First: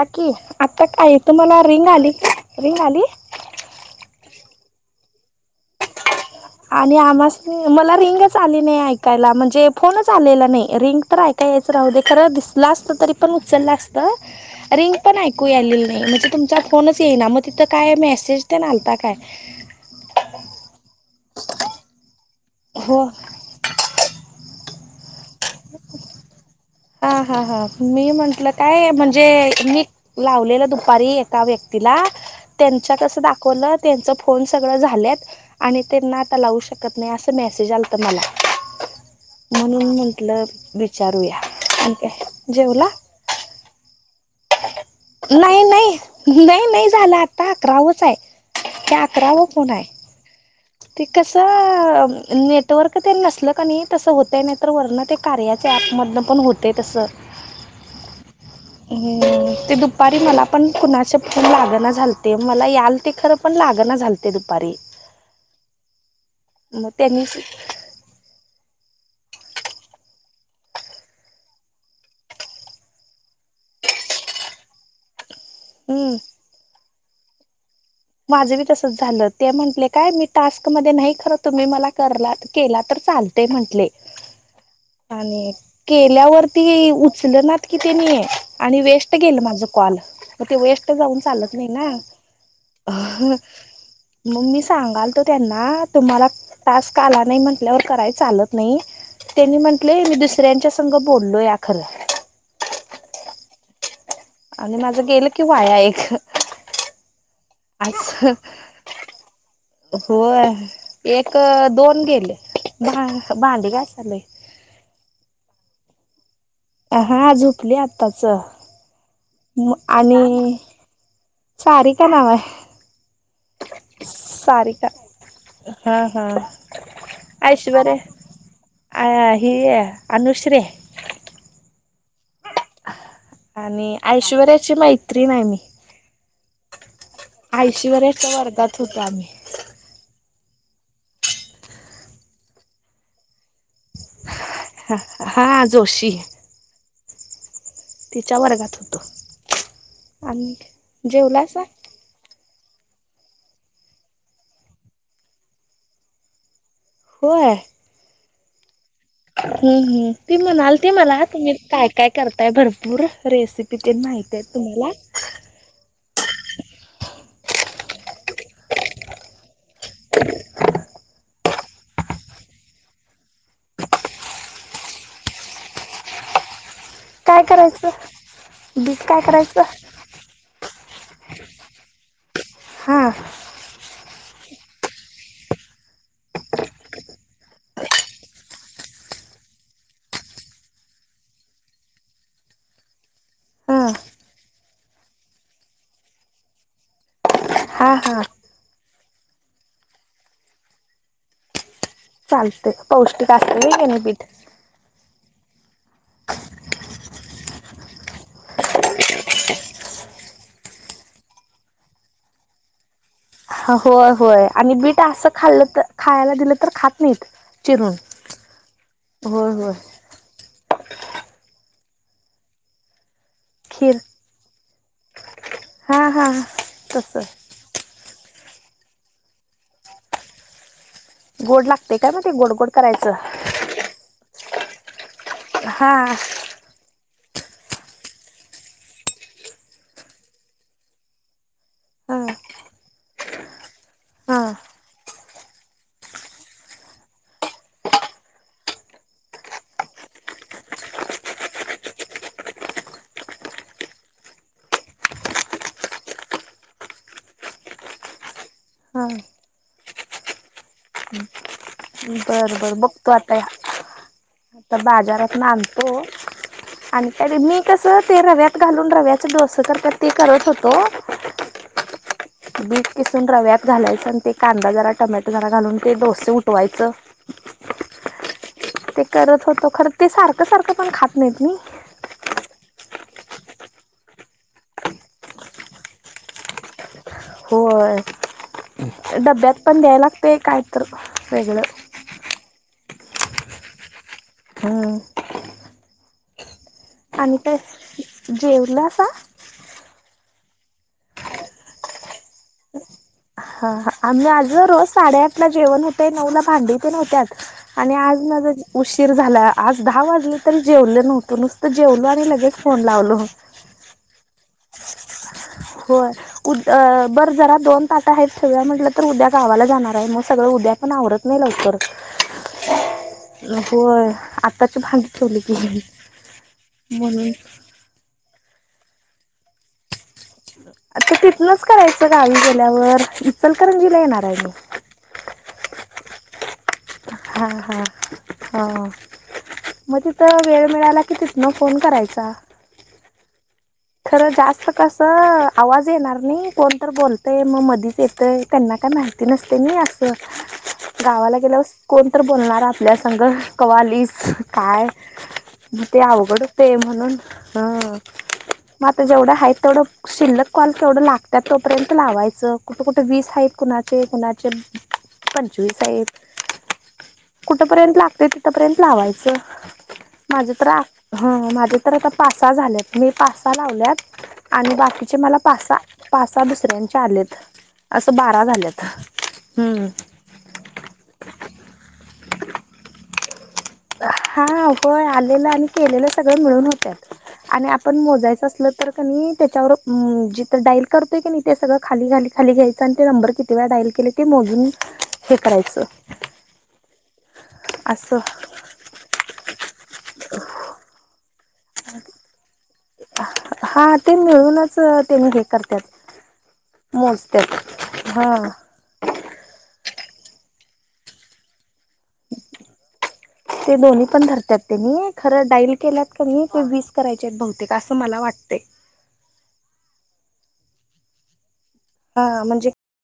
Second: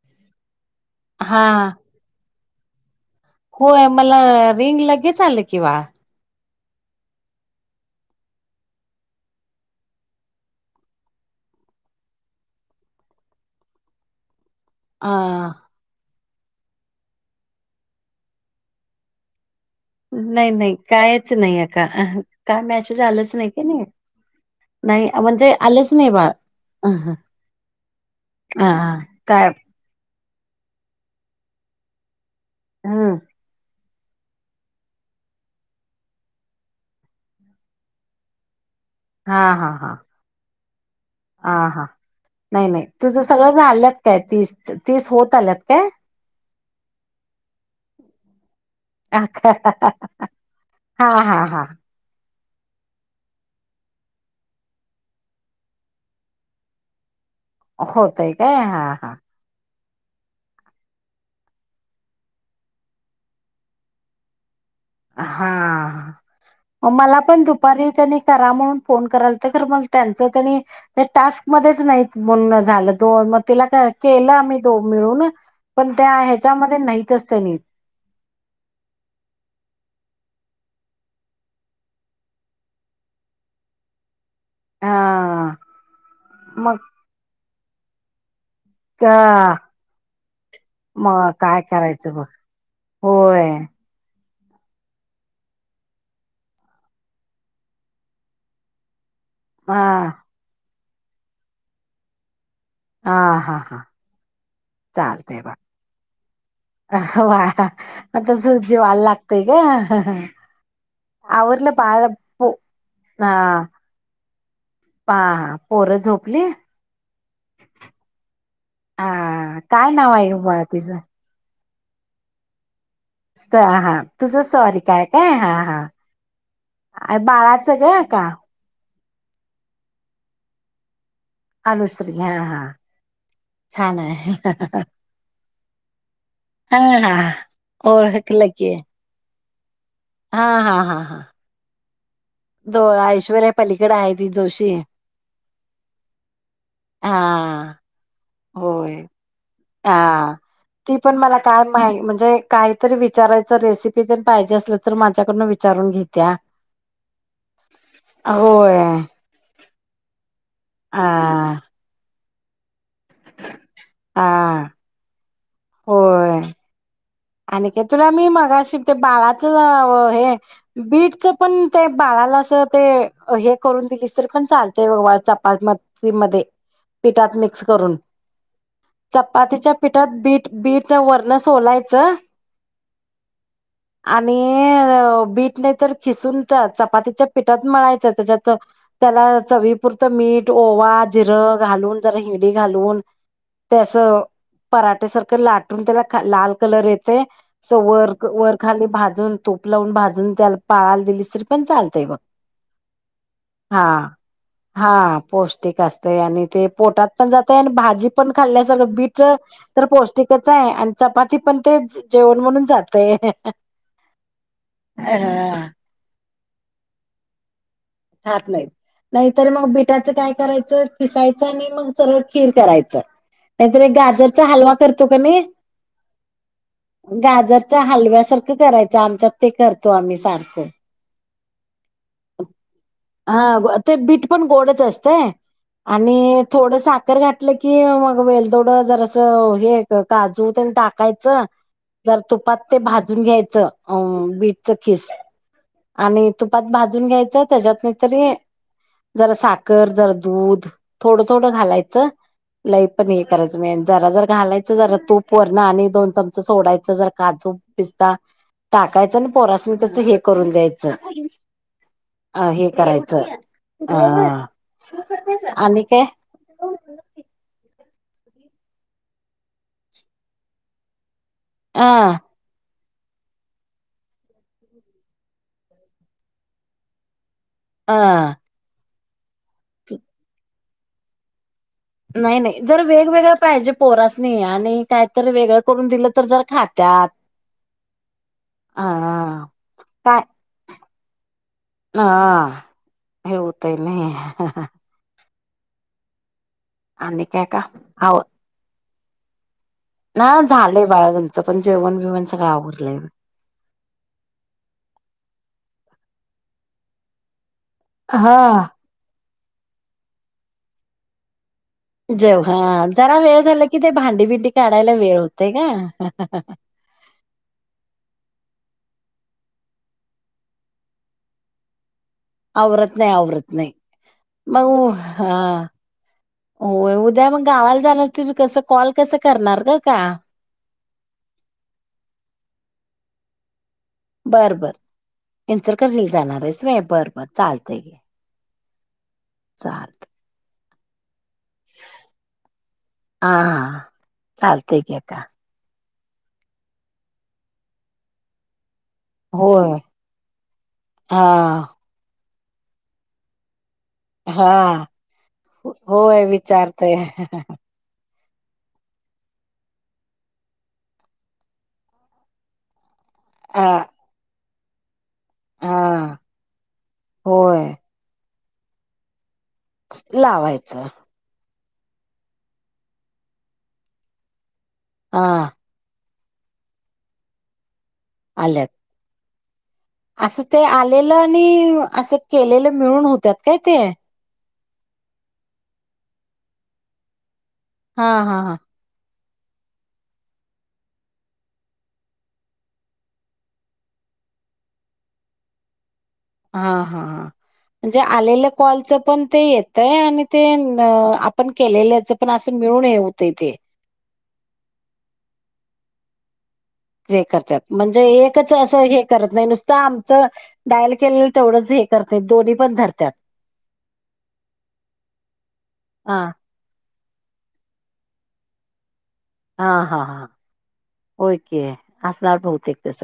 नक्की आता काय हा तुम्हाला रिंग आली, रिंग आली होय मला रिंग लगेच आली की, आणि आम्हसानी मला रिंगच आली नाही ऐकायला म्हणजे फोनच आलेला नाही रिंग तर ऐकयाला, तेच राहू दे खरं दिसलं असत तरी पण उचललं असत, तर रिंग अ पण ऐकू आलेली नाही म्हणजे तुमच्या फोनच येईना मग तिथं काय मेसेज ते काय नाही नाही कायच नाही अका काय मेसेज हो आलंच नाही की नाही. नाही म्हणजे आलेच नाही बाळ हा ह हा हा मी म्हंटलं काय हा म्हणजे, काय मी लावलेलं दुपारी एका व्यक्तीला त्यांच्यात हम्म तसं दाखवलं, त्यांचा फोन सगळं झाल्यात, आणि त्यांना आता लावू शकत नाही असं मेसेज आला तर मला, हा हा हा म्हणून म्हटल हा हा विचारूया नाही नाही जेवला? तुझं सगळं झालंत काय तीस तेच नाही नाही नाही नाही झालं आता अकरावच आहे. ते अकराव कोण आहे? ते हा कसे, हा हा नेटवर्क ते नसलं का नाही तसं होतं नाही तर वर्ण ते कार्याच्या ऍपमधलं पण होते तसं, होतय काय हा हा हम्म ते दुपारी दुपारी मला पण कुणाचे फोन लागण झालते. मला याल ते खरं पण लागण झालते दुपारी हा मग मला त्यांनीच पण दुपारी त्यांनी करा म्हणून फोन कराल तर मग त्यांच त्यांनी नाही टास्क मध्येच नाही बोलणं झालं दो मग तिला केलं आम्ही दोन मिळून, पण त्या हम्म, ह्याच्यामध्ये नाहीतच त्यांनी, माझं बी तसच झालं ते म्हंटले काय मी टास्क मध्ये नाही खरं तुम्ही मला केला तर चालेल. ते म्हटले, हा आणि मग केल्यावरती उचल नाही कि त्यांनी, आणि वेस्ट गेल का- माझं कॉल मग ते वेस्ट जाऊन मग चालत काय नाही ना, करायचं बघ ह होय मग मी सांगाल तो त्यांना तुम्हाला टास्क आला नाही म्हंटल्यावर करायला चालत नाही. त्यांनी हा म्हटलंय मी दुसऱ्यांच्या संघ बोललोय खर हां हां हां आणि माझं गेलं की वाया एक अ वा अस म तस जीवाल लाग ते ग होय एक ह बसलोय पां पोरं झोपली? हा झोपली आत्ताच. हा काय नाव आहे ग बाळा तिचं चारीका नाव हाय [unintelligible] हा सारिका हा अ बाळाच ग ऐश्वर्या आका अ हि अनुश्रे अनुश्री हा हा आणि छान आहे ऐश्वर्याची मैत्रीण हाय मी हा हा ऐशवर्याच्या ओळखलं की वर्गात होतो आम्ही. हा हा हा हा दोन ऐश्वर्या पलीकड आहे ती जोशी, ह हां जोशी, हा तिच्या वर्गात होय होतो. हा आणि ती पण मला जेवलासा? काय माहित म्हणजे, कायत होय अ होय हम्म हम् ती म्हणाल ती हा मला तुम्ही काय काय करताय भरपूर रेसि हा [unintelligible] होय आणखे तुला मी मगाशी ते बाळाचं हे बीटच पण ते बाळाला असं ते हे करून दिलीस तर पण चालते बाळ चपात मध ती मधे पिठात काय मिक्स करायचं करून, बीट काय करायचं चपातीच्या पिठात बीट बीट वरण सोलायचं हा आणि बीट लय तर खिसून चपातीच्या पिठात मळायचं त्याच्यात त्याला चवीपुरतं मीठ ओवा जिरं घालून जरा हिगडी घालून ते हा आसं पराठे सारखं लाटून त्याला लाल कलर येत ते अस हा वर हा वर खाली भाजून तूप लावून भाजून त्याला बाळाला दिलीस तर पण चालतय बघ. चालतय, पौष्टिक असतय होय हा की नी पीठ हा पौष्टिक असतय आणि ते पोटात पण जातय आणि भाजी पण खाल्ल्यासारखं बीट तर पौष्टिकच हाय. हा होय होय आणि बीट आसं खाल्लं तर खायला दिलं तर खात नाहीत. चिरून. खात नाहीत, नाहीतर होय होय मग बिटात तर काय करायचं किसायच आणि मग सरळ खीर करायचं, नाहीतरी खीर गाजर चा हलवा कर तो कनी हा हा तसं घ्या हलव्यासारखं करायच आमच्यात ते करतो आम्ही सारखं गोड लागतय काय मग ते गोड गोड करायचं. हा ग- ते बीट पण गोडच असतय हा आणि थोड सा खर घातलं की मग वेलदोडं जरासं हे काजू तेंन टाकायचं जरा हा तुपात ते भाजून घ्यायचं अ हा बीटच खीस आणि तुपात भाजून घ्यायचं त्याच्यात नाही तरी जरा साखर जरा दूध थोडं थोडं घालायचं. लय पण हे करायचं नाही जरा जरा घालायचं जरा तूप वरण आणि दोन चमचे सोडायचं जरा काजू पिस्ता हा टाकायचा आणि पोरासन त्याच हे करून द्यायचं अ बर हे बर बघतो करायचं आता या अ आता बाजारात आणि नानतो काय आणि त्या मी कसं ते रव्यात घालून रव्याचा डोस कर ते करत होतो ह बीठ किसून रव्यात घालायचं आणि ते कांदा जरा टमॅटो जरा घालून ते डोसे उठवायचं ह ते करत होतो खरं ते सारखं सारखं पण खात नाहीत मी नाही नाही जर वेगवेगळं पाहिजे पोरासणी आणि काहीतरी वेगळं करून दिलं तर जर खातत होय डब्यात पण द्याय लागते कायत वेगळं ह येऊत आहे नाही हा आणि काय ते, का आव [unintelligible] ना झालंय बाळा त्यांचं पण जेवण बेवण सगळं आवरडलंय, हा हा आम्ही आज रोज साडेआठ, ला जेवण होते नऊ ला भांडी ते होत्यात, आणि आज माझा हा उशीर झालाय, आज दहा वाजले तरी जेवलो नव्हतो नुस जेवा हा जरा, वेळ झाला की ते भांडी बिंडी काढायला वेळ होतय ना, अ बरं जरा दोन ताटा आहेत ठेऊ या, म्हटलं तर उद्या गावाला जाणार आहे मग सगळं उद्या पण आवरत नाही लवकर, आवरत नाही, आवरत नाही होय मग आत्ताची भांडी हह, ठेवली की होय उद्या म्हणून मग गावाला जाणार, त कस कॉल कसं करणार नाही का, तर तिथनच करायचं गावी गेल्यावर, इचलकरंजीला येणार आहे मी. इचलकरंजी ला जाणार हाईस व्हाय बर बर, हा चालतय हा की. हा चालत मज, तर वेळ मिळाला कि, तीतन फोन करायचा. हा हा, खरं जास्त चालतय की अक्का कसं, आवाज येणार नाही कोणत बोलतं आहे, मग मधीच येतं आहे त्यांना काना, नसते होय अस गावाला हा. गेल्यावर कोण, तर बोलणार आपल्या संघ कवा आलीस, हा काय मग ते होय अवघड होते. विचारते म्हणून ह, म आता जेवढं आहे तेवढं, शिल्लक कॉल तेवढं लागतात. तोपर्यंत लावायचं कुठे कुठे वीस थाईत हा कोणाचे कोणाचे, पंचवीस आहेत हा. होय कुठपर्यंत, लागते तिथपर्यंत लावायचं. माझे तर आ लावायचं माझे तर आता पासा सहा, झाले मी पास लावल्यात आणि बाकीचे हा मला, पासा पासा दुसऱ्यांच्या आलेत. असं बारा आल्यात. झालंत हम्, असं ते आलेलं आणि असं केलेलं मिळून होत्यात काय ते? हा होय आलेलं आणि केलेलं सगळं, मिळून होत आणि आपण हा हा मोजायचं हा असलं तर, त्याच्यावर जिथ डाईल करतोय की नाही, ते सगळं खाली खाली खाली घ्यायचं आणि ते नंबर किती वेळा डाईल केले, ते मोजून हे करायचं. हा हा ह म्हणजे असं आलेलं कॉलच, पण ते येतय आणि ते पण केलेल्याच पण असं मिळून हे होत इ ते, हा ते मिळूनच त्यांनी हे, करतात ते करतात म्हणजे हा एकच असं हे करत नाही, नुसतं आमचं डायल केलं तेवढंच हे, करत नाहीत दोन्ही पण धरतात. ते दोन्ही पण धरतात तेनी खरं, डाईल केल्यात हा कानी, ते वीस करायचे आहेत बहुतेक, का असं मला वाटते. हा हा हा होय की, असणार हा म्हणजे बहतेक तस,